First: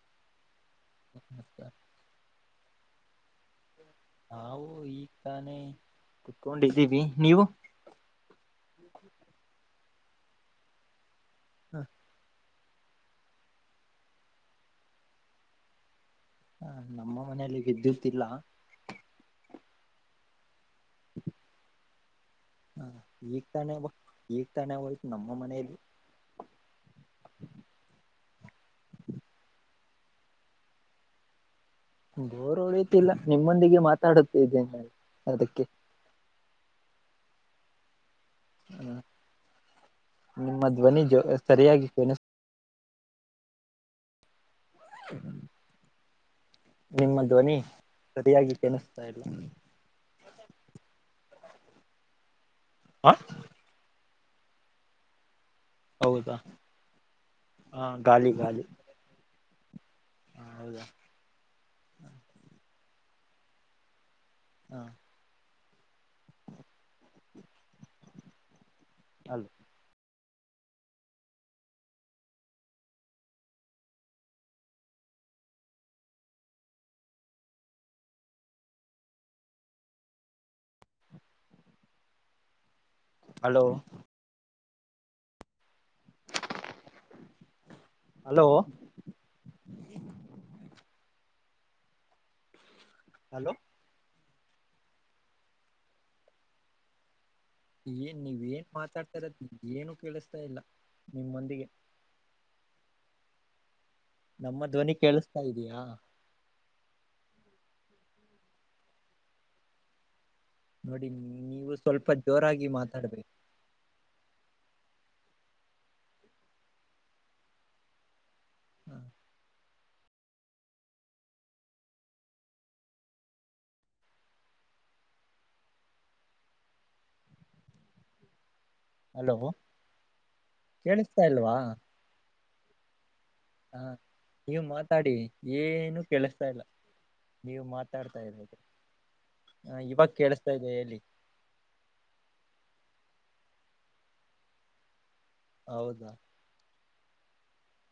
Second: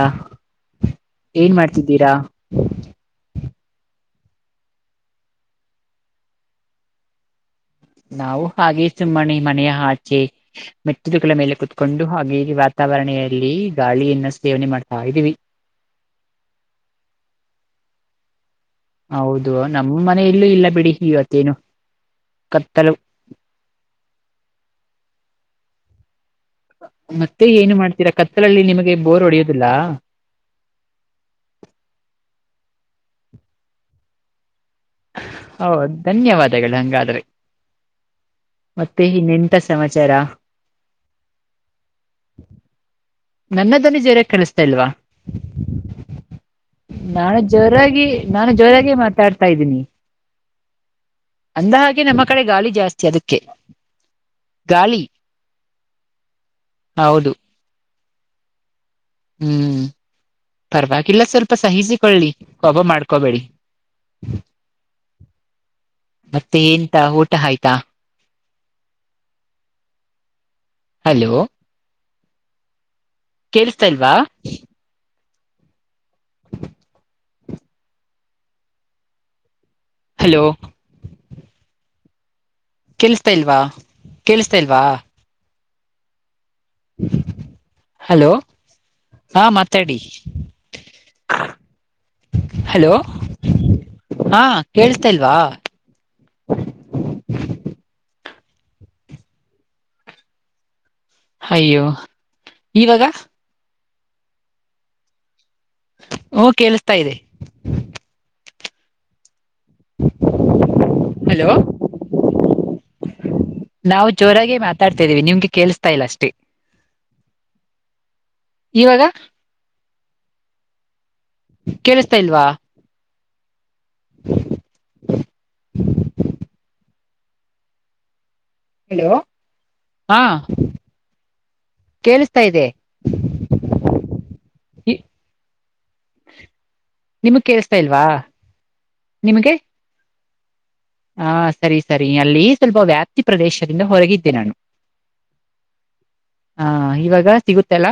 ಅಾ ಏನ್ ಮಾಡ್ತಿದ್ದೀರಾ ಹಾವು ಈ ತಾನೇ ಕುತ್ಕೊಂಡಿದ್ದೀವಿ ನೀವು ನಾವು ಹಾಗೇ ಸುಮ್ಮನೆಿ ಮನೆಯ ಆಚೆ ಮೆಚ್ಚಿದಗಳ ಮೇಲೆ ಕುೂತ್ಕೊಂಡು ಹಾಗೆ ವಾತಾವರಣೆಯಲ್ಲಿ ಗಾಳಿಯನ್ನ ಸೇವನೆ ಮಾಡ್ತಾ ಇದ್ದೀವಿ ಹ ನಮ್ಮ ಮನೆಯಲ್ಲಿ ವಿದ್ಯುತ್ಲ್ಲ ಹೌದು ನಮ್ಮ ಮನೆಯಲ್ಲೂ ಇಲ್ಲ ಬಿಡಿ ಇವತ್ತೇನು ಹ ಕತ್ತಲು ತಾನ ತಾನ ನಮ್ಮ ಮನೇೆಯಲ್ಲಿ. ಮತ್ತೆ ಏನು ಮಾಡ್ತೀರಾ ಕತ್ತಲಲ್ಲಿ ನಿಮಗೆ ಬೋರ್ ಹೊಡೆಯೋದಿಲ್ಲ. ಬೋರ್ [unintelligible] ನಿಮ್ಮೊಂದಿಗೆ ಮಾತಾಡುತೆನೆ [unintelligible] ಹೌ [unintelligible] ಧನ್ಯವಾದಗಳು ಹಂಗಾದ್ರೆ. ಹ್ಮ ಮತ್ತೆ ಇನ್ನೆಂತ ಸಮಾಚಾರ ನಿಮ್ಮ ಧ್ವನಿ ಜ [unintelligible] ಸರಿಯಾಗಿ [unintelligible] ನನ್ನ ದ್ವನಿ ಜೋರಾಗ್ ಕೇಳ್ಸ್ತಾ ಇಲ್ವಾ. ನಿಮ್ಮ ನಾನು ಧ್ವನಿ ಜೋರಾಗಿ ನಾನು ಸರಿಯಾಗಿ ಜೋರಾಗಿ ಕೇಳಿಸ್ತಾ ಇಲ್ಲ ಮಾತಾಡ್ತಾ ಇದ್ದೀನಿ. ಅಂದ ಹಾಗೆ ನಮ್ಮ ಕಡೆ ಗಾಳಿ ಜಾಸ್ತಿ ಹ ಅದಕ್ಕೆ ಗಾಳಿ. ಹೌದಾ ಹೌದು ಹಾ ಗಾಳಿ ಗಾಳಿ [unintelligible] ಹ್ಮ್ ಹ ಹೌದಾ ಪರವಾಗಿಲ್ಲ ಸ್ವಲ್ಪ ಸಹಿಸಿಕೊಳ್ಳಿ. [unintelligible] ಮಾಡ್ಕೊಬೇಡಿ. ಹಾ ಮತ್ತೆ ಏಂತ [unintelligible] ಊಟ ಆಯ್ತಾ [unintelligible] ಹಲೋ ಕೇಳಸ್ತಾಲ್ವಾ. ಹಲೋ ಕೇಳ್ಸ್ತಾ ಇಲ್ವಾ ಹಲೋ ಕೇಳ್ಸ್ತಾ ಇಲ್ವಾ ಹಲೋ ಹಾ ಮಾತಾಡಿ. [unintelligible] ಹಲೋ ಹಲೋ ಹಾ ಕೇಳಸ್ತಾಲ್ವಾ. ಏನ್ ನೀವ ಏನ್ ಮಾತಾಡ್ತಾರೋದು ಏನು ಕೇಳ್ಸ್ತಾ ಇಲ್ಲ ನಿಮ್ಮಂದಿಗೆ. ಅಯ್ಯೋ ಇವಾಗ ನಮ್ಮ ಧ್ವನಿ ಕೇಳಿಸತಾ ಇದೀಯಾ. ತ ಇದೆ [unintelligible] ನೋಡಿ [unintelligible] ಹಲೋ ನೀವು ಸ್ವಲ್ಪ ಜೋರಾಗಿ ಮಾತಾಡ್ಬೇಕು. ನಾವು ಜೋರಾಗಿ ಮಾತಾಡ್ತಾ ಇದೀವಿ [unintelligible] ನಿಮ್ಗೆ ಕೇಳ್ಸ್ತಾ ಇಲ್ಲ ಅಷ್ಟೇ ಇವಾಗ ಕೇಳಿಸ್ತಾ ಇಲ್ವಾ [inaudible] ಹಲೋ ಹಾ ಕೇಳಿಸ್ತಾ ಇದೆ [unintelligible] ಹಾ ನೀವ್ ಮಾತಾಡಿ ಏನು ಕೆೇಳಸ್ತಾ ಇಲ್ಲ. ನಿಮಗ್ ನೀವ್ ಕೇಳಿಸ್ತಾ ಇಲ್ವಾ ಮಾತಾಡ್ತಾ [unintelligible] ನಿಮಗೆ ಹ ಇವಾಗ [unintelligible] ಹಾ ಸರಿ ಸರಿ ಅಲ್ಲಿ ಸ್ವಲ್ಪ ವ್ಯಾಪ್ತಿ ಪ್ರದೇಶದಿಂದ ಹೊರಗಿದ್ದೆ ನಾನು. ಹೌದಾ ಹಾ ಇವಾಗ ಸಿಗುತ್ತಲ್ಲ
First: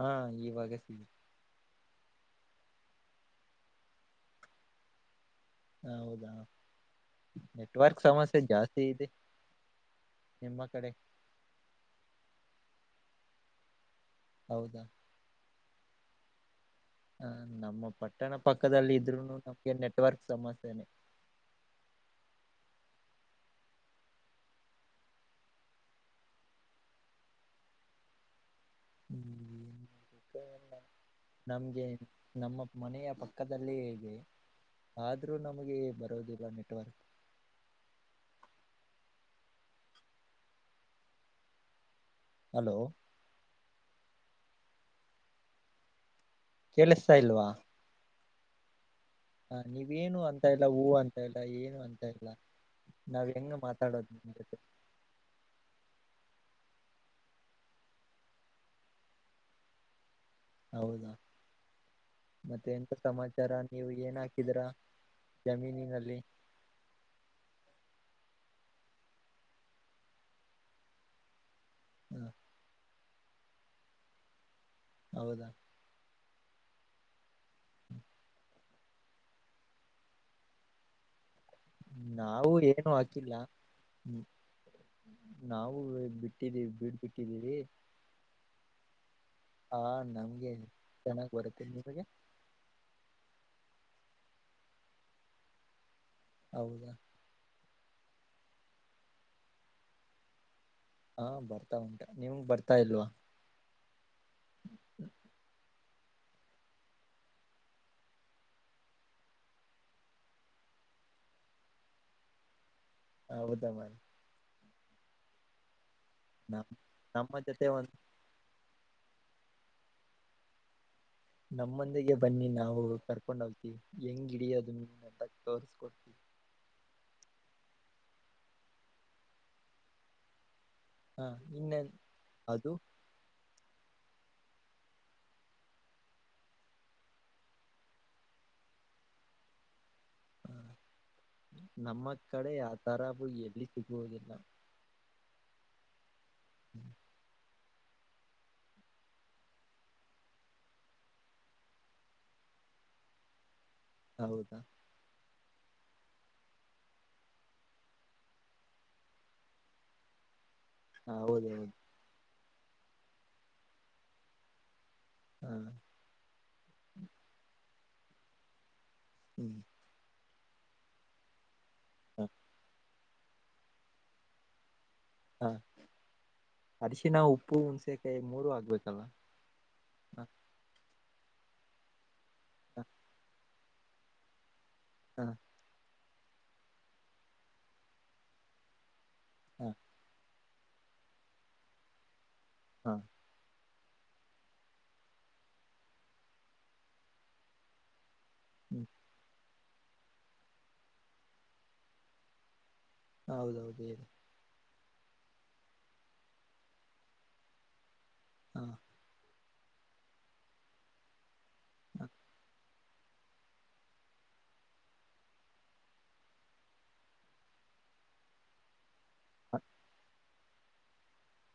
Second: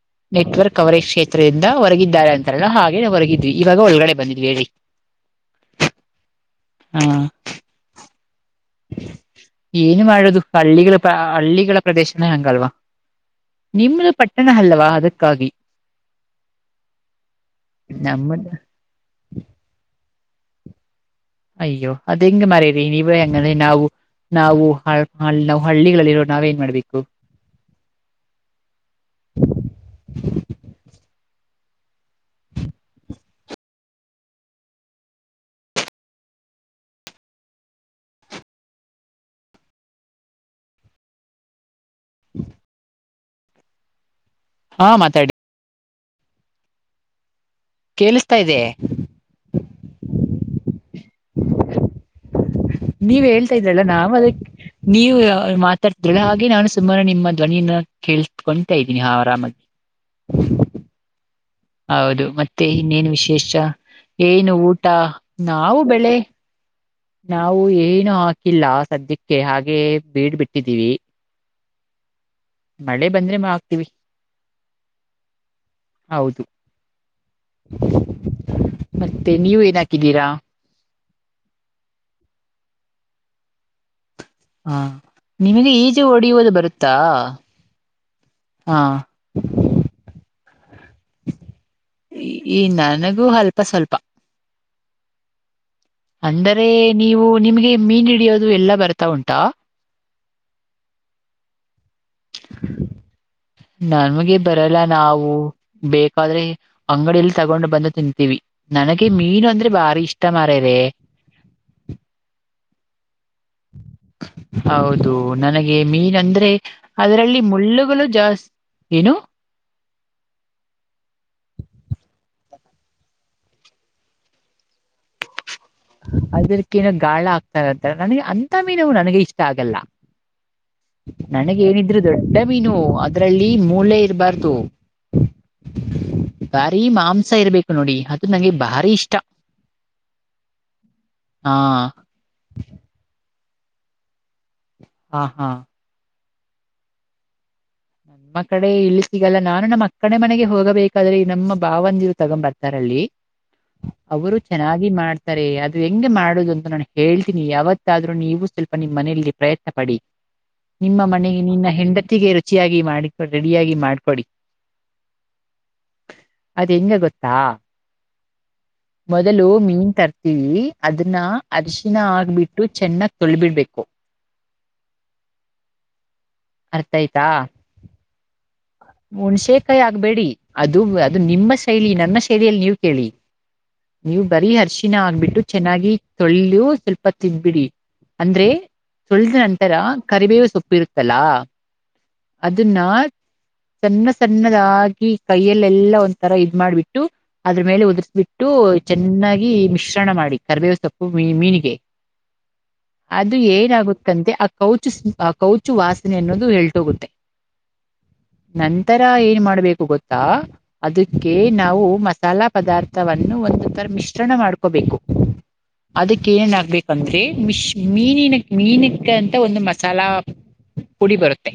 ಹಾ ಇವಾಗ ನೆಟ್ವರ್ಕ್ ಸಿಗ ಕವರೇಜ್ ಕ್ಷೇತ್ರದಿನ್ [unintelligible] [unintelligible] ಹೊರಗಿದ್ದಾರೆ ಅಂತಾರಲ್ಲ ಹಾಗಲೇ ಹೊರಗಿದ್ವಿ ಇವಾಗ ಒಳಗಡೆ ಬಂದಿದ್ವಿ ಹೇಳಿ. ಹ ಹೌದಾ ಹಾ ನೆಟ್ವರ್ಕ್ ಸಮಸ್ [unintelligible] ಏನು ಮಾಡದು ನಿಮ್ಮ ಕಡೆ ಹಳ್ಳಿಗಳ [unintelligible] ಹಳ್ಳಿಗಳ ಪ್ರದೇಶನೇ ಹಂಗಲ್ವಾ ನಿಮ್ಮದು ಪಟ್ಟಣ ಹೌದಾ ಅಲ್ಲ್ವಾ ಅದಕ್ಕಾಗಿ. ಹ ನಮ್ಮ ಪಟ್ಟಣ ನಮ್ಮದ ಪಕ್ಕದಲ್ಲಿ ಇದ್ರುನು ನಮ್ಗೆ ನೆಟ್ವರ್ಕ್ ಸಮಸ್ಯೆನೆೇ. ಅಯ್ಯೋ ಅದ ಹೆಂಗ ಮರರಿ [unintelligible] ನೀವ ಹೆಂಗಂದ್ರೆ ನಾವು ನಾವು [unintelligible] ಹಾಳ್ ಹಳ್ಳಿಗಳಲ್ಲಿ ಇರೋರ್ ನಾವೇನ್ ಮಾಡ್ಬೇಕು. ಹ್ಮ್, ನಮ್ಗೆ ನಮ್ಮ ಮನೆಯ ಪಕ್ಕದಲ್ಲಿ ಹೇಗೆ ಆದ್ರೂ ನಮಗೆ ಬರೋದಿಲ್ಲ ನೆಟ್ವರ್ಕ್. ಹಾ ಹಲೋ ಹಾ ಮಾತಾಡಿ ಕೆಳಿಸತಾ ಇಲ್ವಾ ಕೇಳಿಸ್ತಾ ಇದೆ ಹ ನೀವೇನು ಅಂತ ಇಲ್ಲ ಹೂ ಅಂತ ಇಲ್ಲ ಏನು ಅಂತ ಇಲ್ಲ ನೀವ್ ನಾವ್ ಹೆಂಗ ಹೇಳ್ತಾ ಇದ್ರಲ್ಲ ಮಾತಾಡೋದು ನಾವು ನಿಮ್ ಅದಕ್ ಜೊತೆ ನೀವು ಹಾಗೆ ನಾನು ಸುಮಾರು ನಿಮ್ಮ ಧ್ವನಿಯನ್ನ ಕೇಳಳ್ಕೊತಾ ಇದ್ದೀನಿ ಆರಾಮಾಗಿ ಹೌದಾ ಹೌದು ಮತ್ತೆ ಎಂತ ಇನ್ನೇನು ವಿಶೇಷ ಸಮಾಚಾರ ನೀವು ಏನ್ ಏನು ಹಾಕಿದೀರಾ ಊಟ ನಾವು ಬೆಳೆ ಜಮೀನಿನಲ್ಲಿ ನಾವು ಏನು ಹಾಕಿಲ್ಲ ಸದ್ಯಕ್ಕೆ ಹಾಗೆ ಬೀಡ ಬಿಟ್ಟಿದ್ದೀವಿ ಹ್ಮ ಮಳೆ ಬಂದ್ರೆ ಮಾ ಆಗ್ತೀವಿ ಹೌದಾ ಹೌದು ಹ್ಮ ಮತ್ತೆ ನೀವ ಏನ ಹಾಕಿದ್ದೀರಾ ನಾವು ಏನು ಹಾಕಿಲ್ಲ ಹ್ಮ ಹ ನಿಮಗೆ ನಾವವು ಈಜು ಹೊಡೆಯುವುದು ಬಿಟ್ಟಿದೀವಿ ಬರುತ್ತಾ ಬಿಡ್ ಬಿಟ್ಟಿದ್ದೀರಿ ಹಾ ಹಾ ನಮ್ಗೆ ಚೆನ್ನಾಗಿ ಬರುತ್ತೆ ನಿಮಗೆ ಇ ಅಲ್ಪ ಸ್ವಲ್ಪ ಅಂದರೆ ಹೌದಾ ನೀವು ನಿಮಗೆ ಮೀನ್ ಹಿಡಿಯೋದು ಎಲ್ಲಾ ಬರ್ತಾ ಉಂಟಾ ಹಾ ಬರ್ತಾ ಉಂಟಾ ನಿಮ್ ಬರ್ತಾ ಇಲ್ವಾ ನಮಗೆ ಬರಲ್ಲ ನಾವು ಬೇಕಾದ್ರೆ ಅಂಗಡಿಯಲ್ಲಿ ತಗೊಂಡು ಬಂದು ತಿಂತೀವಿ ನನಗೆ ಮೀನು ಅಂದ್ರೆ ಬಾರಿ ಇಷ್ಟ ಮಾರ ಇದೆ ಹ ಹೌದ ಮಾಡನ್ ಹೌದು ನನಗೆ ಮೀನ್ ಅಂದ್ರೆ ನಮ್ ನಮ್ಮ ಅದರಲ್ಲಿ ಜೊತೆ ಒಂದ್ ಮುಳ್ಳುಗಳು ಜಾಸ್ತಿ ಏನು ನಮ್ಮಂದಿಗೆ ಬನ್ನಿ ನಾವು ಕರ್ಕೊಂಡ್ ಹೋಗ್ತಿ ಹೆಂಗ್ ಗಿಡಿಯೋದು ಅಂತ ತೋರ್ಸ್ಕೊಡ್ತೀವಿ ಅದಕ್ಕೇನೋ ಗಾಳ ಆಗ್ತಾರ ಅಂತಾರ ನನಗೆ ಅಂಂತ ಮೀನುವು ನನಗೆ ಇಷ್ಟ ಆಗಲ್ಲ ಹ ನನಗೆ ಇನ್ನೇನ್ ಏನಿದ್ರು ದೊಡ್ಡ ಮೀನು ಅದು ಅದ್ರಲ್ಲಿ ಮೂಲೆ ಇರಬಾರ್ದು ಬಾರಿ ಮಾಂಸ ಇರ್ಬೇಕು ನೋಡಿ ಅದು ನಂಗೆ ಭಾರಿ ಇಷ್ಟ ಹ ಹಾ ನಮ್ಮ ಕಡೆ ಆ ತರಬು ಎಲ್ಲಿ ಸಿಗುವುದಿಲ್ಲ ಹಾ ಹಾ ಹ್ಮ್ ನಮ್ಮ ಕಡೆ ಇಲ್ಲಿ ಸಿಗಲ್ಲ ನಾನು ನಮ್ಮ ಅಕ್ಕಡೆ ಮನೆಗೆ ಹೋಗಬೇಕಾದ್ರೆ ನಮ್ಮ ಭಾವಂದಿರು ತಗೊ್ ಬರ್ತಾರಲ್ಲಿ ಅವರು ಹೌದಾ ಚೆನ್ನಾಗಿ ಮಾಡ್ ಸರಿ ಅದು ಹೆಂಗೆ ಮಾಡುದು ಅಂತ ನಾನು ಹೇಳ್ತೀನಿ ಯಾವತ್ತಾದ್ರೂ ನೀವು ಸ್ವಲ್ಪ ನಿಮ್ ಮನೆಯಲ್ಲಿ ಪ್ರಯತ್ನ ಪಡಿ ನಿಮ್ಮ ಮನೆಗೆ ನಿನ್ನ ಹೌದೌದು ಹೆಂಡತಿಗೆ ರುಚಿಯಾಗಿ ಮಾಡ ರೆಡಿಯಾಗಿ ಮಾಡ್ಕೊಡಿ ಹ ಅದ್ ಹೆಗೆ ಗೊತ್ತಾ ಮೊದಲು ಹ್ಮ್ ಮೀನ್ ತರ್ತಿೀವಿ ಅದನ್ನ ಅರಶಿನ ಹ ಆಗ್ಬಿಟ್ಟು ಚೆನ್ನ ತೊಳಿಬಿಡ್ಬೇಕು ಹಾ ಅರಶಿನ ಉಪ್ಪು ಹುಣ್ಸೆಕಾಯಿ ಮೂರು ಆಗ್ಬೇಕು ಹುಣ್ಸೆೇಕಾಯಿ ಆಗ್ಬೇಡಿ ಅದು ಅದು ನಿಮ್ಮ ಶೈಲಿ ನನ್ನ ಶೈಲಿಯಲ್ಲಿ ನೀವ್ ಹ ಕೇಳಿ ನೀವು್ ಬರೀ ಹರ್ಷಿನ ಹ ಆಗ್ಬಿಟ್ಟು ಚೆನ್ನಾಗಿ ಸೊಳ್ಳು ಸ್ವಲ್ಪ ತಬ್ಬಿಡಿ ಅಂದ್ರೆ ಸಳೆದ ನಂತರ ಹ ಕರಿಬೇವು ಸ ಪ್ರತಲಾ ಅನ್ನ ಹ ಸಣ್ಣ ಸಣ್ಣದಾಗಿ ಕೈಯಲ್ಲೆಲ್ಲಾ ಒಂಥರ ಇದ್ ಮಾಡ್ಬಿಟ್ಟು ಅದ್ರ ಮೇಲೆ ಉದರ್ಬಿಟ್ಟ ಬಿಟ್ಟು ಹ್ಮ್ ಚೆನ್ನಾಗಿ ಮಿಶ್ರಣ ಮಾಡಿ ಕರ್ಬೇವ ಸೊಪ್ಪು ಮೀ ಮೀನಿಗೆ ಅದು ಹೌದೌದು ಹೇಳಿ ಏನಾಗುತ್ತಂತೆ ಆ ಕೌ ಆ ಕೌಚು ವಾಸನೆ ಅನ್ನೋದು [unintelligible] ಹೋಗುತ್ತೆ ಹಾ ನಂತರ ಏನ್ ಮಾಡ ಬೇಕು ಗೊತ್ತಾ ಅದಕ್ಕೆ ನಾವು ಹ ಮಸಾಲಾ ಪದಾರ್ಥ ತವನ್ನು ಒಂದು ತರ ಮಿಶ್ರಣ ಮಾಡ್ಕೋಬೇಕು. ಅದಕ್ಕೆ ಏನ್ ಆಗಬೇಕಂದ್ರೆ ಮಿಶ ಮೀನಕ ಮೀನಕ. ಕೆ ಅಂತ ಒಂದು ಮಸಾಲಾ ಪುಡಿ ಬರುತ್ತೆ.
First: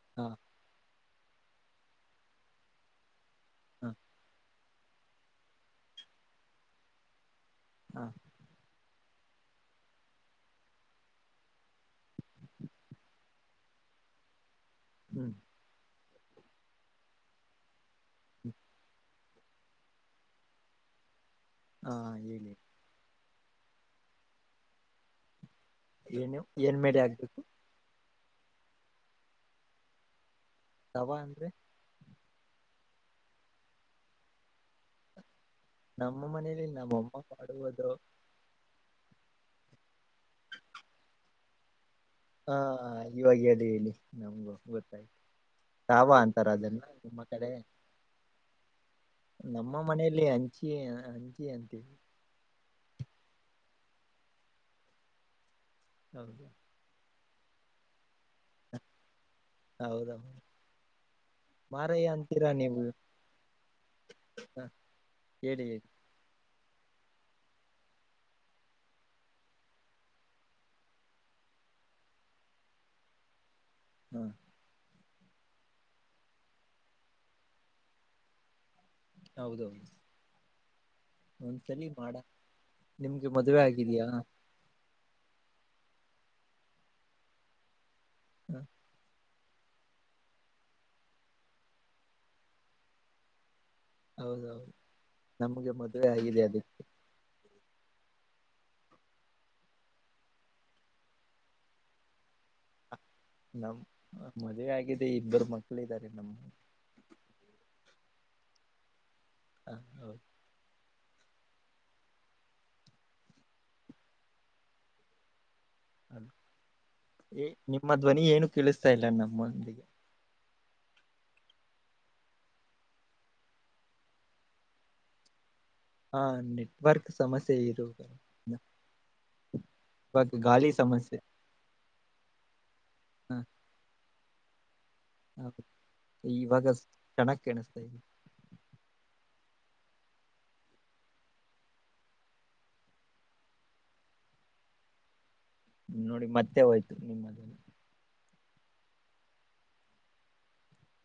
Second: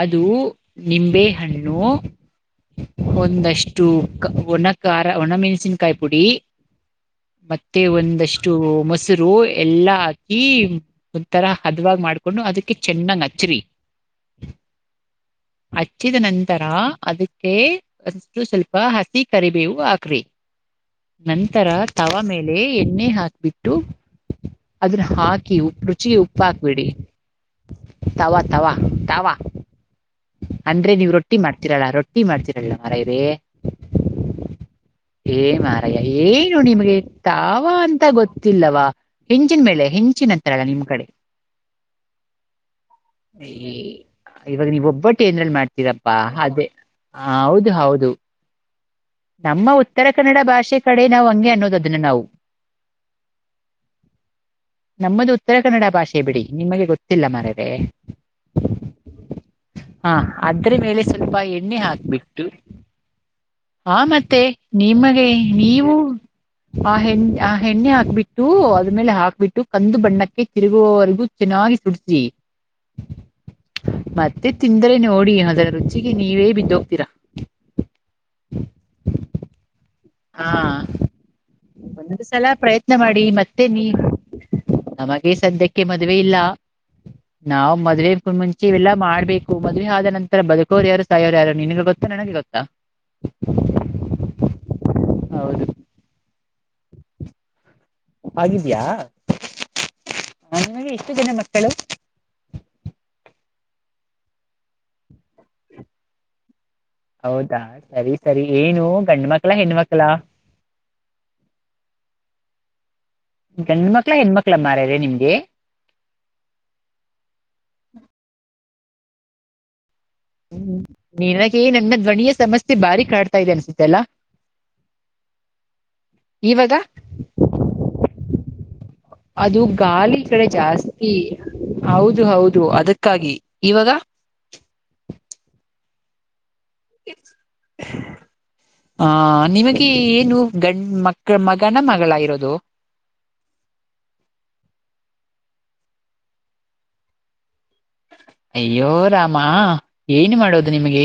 ಅದು ಹಾ ನಿಂಬೆಹಣ್ಣು. ಒಂದಷ್ಟು ಹ ಒಣ ಖಾರ ಒಣಮೆಣಸಿನ್ಕಾಯಿ ಪುಡಿ. ಮತ್ತೆ ಹ ಒಂದಷ್ಟು ಮೊಸ ರು ಎಲ್ಲಾ ಹಾಕಿ ಒಂಥರ ಹದವಾಗಿ ಮಾಡ್ಕೊಂಡು ಅದಕ್ಕೆ ಚೆನ್ನಾಗ್ ಅಚ್ಚರಿ. ಹ್ಮ್. ಹಚ್ಚಿದ ನಂತರ ಅದಕ್ಕೆ ಅಷ್ಟು ಸ್ವಲ್ಪ ಹಸಿ ಕರಿಬೇವು ಹಾಕ್ರಿ. ನಂತರ ಹಾ ತವಾ ಹೇಳಿ ಮೇಲೆ ಎಣ್ಣೆ ಹಾಕ್ಬಿಟ್ಟು ಅದನ್ನ ಹಾಕ ಕಿ ಉಪ್ಪ ರುಚಿಗೆ ಉಪ್ಪ ಏನು ಹಾಕಿ ಏನ್ ಬಿಡಿ ಮೇಲೆ ಆಗ್ಬೇಕು ತವಾ ತವಾ ತಾವ್ವ. ಅಂದ್ರೆ ನೀವು ತವಾ ರೊಟ್ಟಿ ಅಂದ್ರೆ ಮಾಡ್ತಿರಲ್ಲ ರೊಟ್ಟಿ ಮಾಡ್ತಿರಲ್ಲ ಮಾರಾಯರೇ. ಏ ಮಹಾರಯ್ಯ ನಮ್ಮ ಏನು ಮನೇಲಿ ನಿಮ್ಗೆ ನಮ್ಮಮ್ಮ ತಾವ ಮಾಡುವುದು ಅಂತ ಗೊತ್ತಿಲ್ಲವಾ. ಹಿಂಚಿನ ಮೇಲೆ ಹಿಂಚಿನ ಅಂತಾರಲ್ಲ ನಿಮ್ಮ್ ಕಡೆ. ಹಾ ಇವಾಗ [unintelligible] ಹೇಳಿ ನಮ್ಗೂ ಗೊತ್ತಾಯ್ತು. ಬೊಟ್ಟಿ ಎದುರಲಿ ತಾವ ಮಾಡ್ತೀರಪ್ಪಾ ಅಂತಾರ ಅದೇ ಅದನ್ನ ನಿಮ್ಮ ಹಾ ಕಡೆ ಹೌದು ಹೌದು. ನಮ್ಮ ಉತ್ತರ ಮನೆಯಲ್ಲಿ ಕನ್ನಡ ಹಂಚಿ ಭಾಷೆ ಕಡೆ ನಾವು ಹಂಚಿ ಹಂಗೆ ಅನ್ನೋದು ಅಂತೀವಿ ಅದನ್ನ ನಾವು. ನಮ್ಮದು ಉತ್ತರ ಕನ್ನಡ ಭಾಷೆ ಬಿಡಿ ಹೌದು ನಿಮಗೆ ಗೊತ್ತು. ತ್ತಿಲ್ಲ ಮಾರಾಯ್ರೆ. ಹಾ ಹೌದೌದು ಅದ್ರ ಮೇಲೆ ಸ್ವಲ್ಪ ಎಣ್ಣೆ ಮಾರಯ್ಯ ಹಾಕ್ಬಿಟ್ಟು. ಅಂತೀರಾ ನೀವು ಆನತ್ತೆ ನಿಮಗೆ ಹೇಳಿ ಹೇಳಿ ನೀವು. ಆ ಹೆಣ್ಣ ಆ ಹೆಣ್ಣೆ ಹಾಕ್ಬಿಟ್ಟು ಅದ್ಮೇಲೆ ಹಾಕ್ಬಿಟ್ಟು ಕಂದು ಬಣ್ಣಕ್ಕೆ ತಿರುಗುವವರೆಗೂ ತಿ. ನಾಗಿ ಸುಡತಿ. ಹ್ಮ. ಅಂದ್ರೆ ನೋಡಿ ಅದರ ರುಚಿಗೆ ನೀವೇ ಬಿದ್ದ ಹೋಗ್ತೀರಾ. ಹೌದೌದು. ಹಾ ಒಂದ್ಸಲಿ ಮಾಡ ಒಂದು ಸಲ ಪ್ರಯತ್ನ ಮಾಡಿ ನಿಮ್ಗೆ ಮದುವೆ ಮತ್ತೇ ನೀ. ಆಗಿದೆಯಾ ನಮಗೆ ಸದ್ಯಕ್ಕೆ ಮದ್ವೆ ಇಲ್ಲ ನಾವು ಮದುವೆ ಕು ಮುಂಚೆ ಇವೆಲ್ಲಾ ಮಾಡ್ಬೇಕು. ಹು ಮದುವೆ ಆದ ನಂತರ ಬದುಕೋರು ಯಾರು ಸಾಯೋರು ಯಾರು ನಿನಗೆ ಗೊತ್ತಾ ನನಗೆ ಗೊತ್ತಾ. ಹೌದ ಹೌದು ಹೌದು ನಮಗೆ ಮದುವೆ ಆಗಿದೆ ಅದಕ್ಕೆ. ಆಗಿದಿಯಾ. ನಿಮಗೆ ಎಷ್ಟು ಜನ ಮಕ್ಕಳು. ನಮ್ ಮದ್ವೆ ಆಗಿದೆ ಇಬ್ಬರು ಮಕ್ಕಳ ಇದಾರೆ ನಮ್ಮ. ಹೌದಾ ಸರಿ ಸರಿ ಏನು ಗಂಡ್ಮಕ್ಳ ಹ ಹೆಣ್ಮಕ್ಳ. ಹೌದು ಗಂಡ ಮಕ್ಳ ಹೆಣ್ಮಕ್ಳ ಮಾರಾಯ್ರೆ ನಿಮ್ಗೆ. [unintelligible] ಏ ನಿಮ್ಮ ಧ್ವನಿ ಏನು ಕೇಳಿಸ್ತಾ ಇಲ್ಲ ನಮ್ಮೊಂದಿಗೆ. ಹ್ಮ್ ನನಗೆ ನನ್ನ ಧ್ವನಿಯ ಸಮಸ್ಯೆ ಬಾರಿ ಕಾಡ್ತಾ ಇದೆ ಅನ್ಸುತ್ತೆ ಅಲ್ಲ. [inaudible] ಹಾ ಇವಾಗ ನೆಟ್ವರ್ಕ್ ಸಮಸ್ಯೆ ಇರೋರೆ. ಅದು ಗಾಳಿ ಈ ಕಡೆ ಜಾಸ್ತಿ. ಸಮಸ್ಯೆ ಹೌದು ಹೌದು ಅದಕ್ಕಾಗಿ ಇವಾಗ. ಹ ಇವಾಗ [unintelligible] ಕೆಣಿಸ್ತ [unintelligible] ಕಿ ಏನು ಗಂಡ್ ಮಕ್ಕ ಮಗನ ಮಗಳ ಇರೋದು. [inaudible] ನೋಡಿ ಮತ್ತೆ ಹೋಯ್ತು ನಿಮ್ಮದು. ಅಯ್ಯೋ ರಾಮ ಏನು ಮಾಡೋದು ನಿಮಗೆ.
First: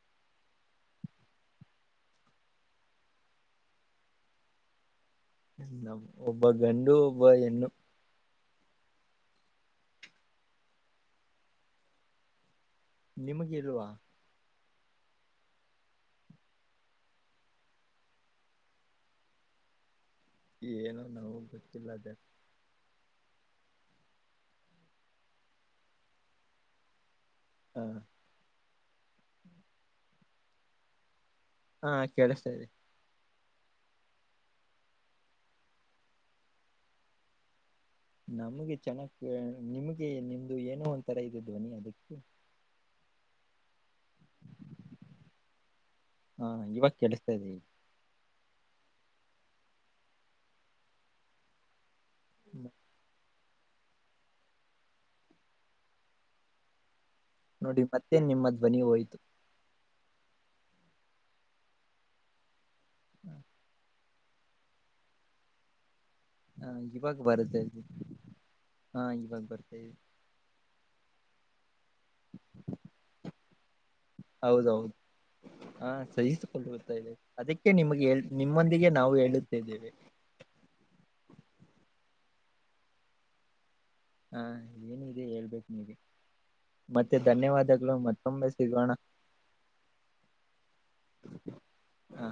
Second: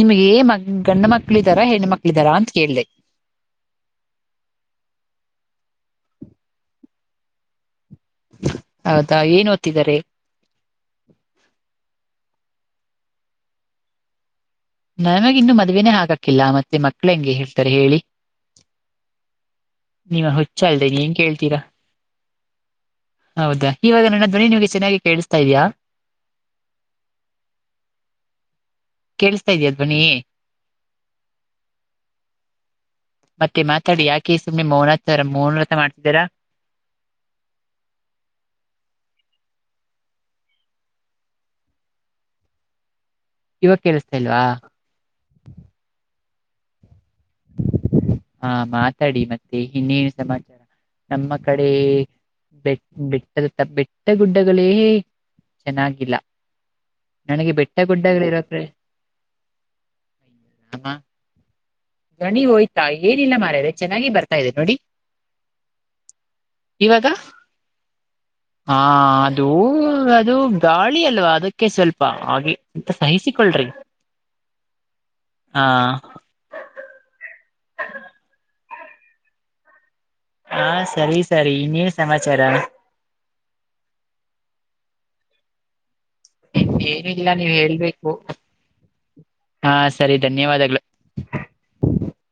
ನಿಮ್ಗೆ ಮ ಗಂಡ ಮಕ್ಕಳ ಇದಾರಾ ಹೆಣ್ಣ ಮಕ್ಕಳ ಇದಾರ ಅಂತ ಕೇಳ್ದೆ. [inaudible] ಒಬ್ಬ ಗಂಡು ಒಬ್ಬ ಹೆಣ್ಣು ಹೌದಾ ಏನ್ ಓದ್ತಿದ್ದಾರೆ ನಿಮಗೆ ಇಲ್ವಾ ನಮಗ ಇನ್ನು ಮದ್ೇನೆ ಹಾಕಕಿಲ್ಲ ಮತ್ತೆ ಮಕ್ಳ ಹೆಂಗೆ ಹೇಳ್ತಾರೆ ಹೇಳಿ ನಿಮ್ಮ ಹುಚ್ಚ ಅಲ್ದೆ ಏನೋ ಏನ್ ನಾವು ಕೇಳ್ತೀರಾ ಗೊತ್ತಿಲ್ಲ ಅದ ಹೌದಾ ಇವಾಗ ನನ್ನ ಧ್ವನಿ ನಿಮ್ಗೆ ಚೆನ್ನಾಗಿ ಕೇಳಿಸ್ತಾ ಇದ್ಯಾಾ ಹ್ಮ ಕೇೇಳಸ್ತಾ ಇದ್ಯದ್ ಬನ್ನಿ ಹಾ ಕೇಳ್ತೇರಿ ಮತ್ತೆ ಮಾತಾಡಿ ಯಾಕೆ ಸುಮ್ನೆ ಮೌನ ಹತ್ರ ಮೌನ ಹತ್ರ ಮಾಡ್ತಿದ್ದೀರಾ ನಮ್ಗೆ ಚೆನ್ನಕ್ ನಿಮ್ಗೆ ನಿಮ್ದು ಏನೋ ಒಂಥರ ಇದೆ ಧ್ವನಿ ಅದಕ್ಕ ಇವಾಗ ಕೇಳಸ್ತಾ ಇಲ್ವಾ ಹಾ ಇವಾಗ ಕೇಳಿಸ್ತಾ ಇದೀವಿ ಹಾ ಮಾತಾಡಿ ಮತ್ತೆ ಇನ್ನೇನು ಸಮಾಚಾರ ನಮ್ಮ ಕಡೆ ಬೆಟ್ ಬೆಟ್ಟದ ಬೆಟ್ಟಗುಡ್ಡಗಳೇ ಚೆನ್ನಾಗಿಲ್ಲ ನನಗೆ ಬೆಟ್ಟ ನೋಡಿ ಮತ್ತೆ ನಿಮ್ಮ ಗುಡ್ಡಗಳಿರಕರಿಾಮ ಧ್ವನಿ ಹೋಯ್ತು ಗಣಿ ಹೋಯ್ತಾ ಏನಿಲ್ಲ ಮಾರದೆ ಚೆನ್ನಾಗಿ ಬರ್ತಾ ಇದೆ ನೋಡಿ ಹಾ ಇವಾಗ ಬರ್ತದೆ ಹಾ ಇವಾಗ ಬರ್ತದೆ ಅದು ಗಾಳಿ ಅಲ್ವಾ ಅದಕ್ಕೆ ಸ್ವಲ್ಪ ಹಾಗೆಂತ ಸಹಿಸಿಕೊಳ್ರಿ ಹೌದೌದು ಹಾ ಸಹಿಸಕೊಂಡತಾ ಇದೆ ಅದಕ್ಕೆ ನಿಮಗೆ ನಿಮ ನಮ್ಮಂದಿಗೆ ನಾವು ಹೇಳುತ್ತಿದ್ದೇವೆ ಹಾ ಸರಿ ಸರಿ ಇನ್ನೇನ್ ಸಮಾಚಾರ ಹಾ ಏನಿದೆ ಹೇಳ್ಬೇಕು ನೀಗೆ ಮತ್ತೆ ಏನಿಲ್ಲ ನೀವ್ ಧನ್ಯವಾದಗಳು ಹೇಳ್ಬೇಕು ಮತ್ತೊಮ್ಮೆ ಸಿಗೋಣ ಹಾ ಸರಿ ಧನ್ಯವಾದಗಳು ಹಾ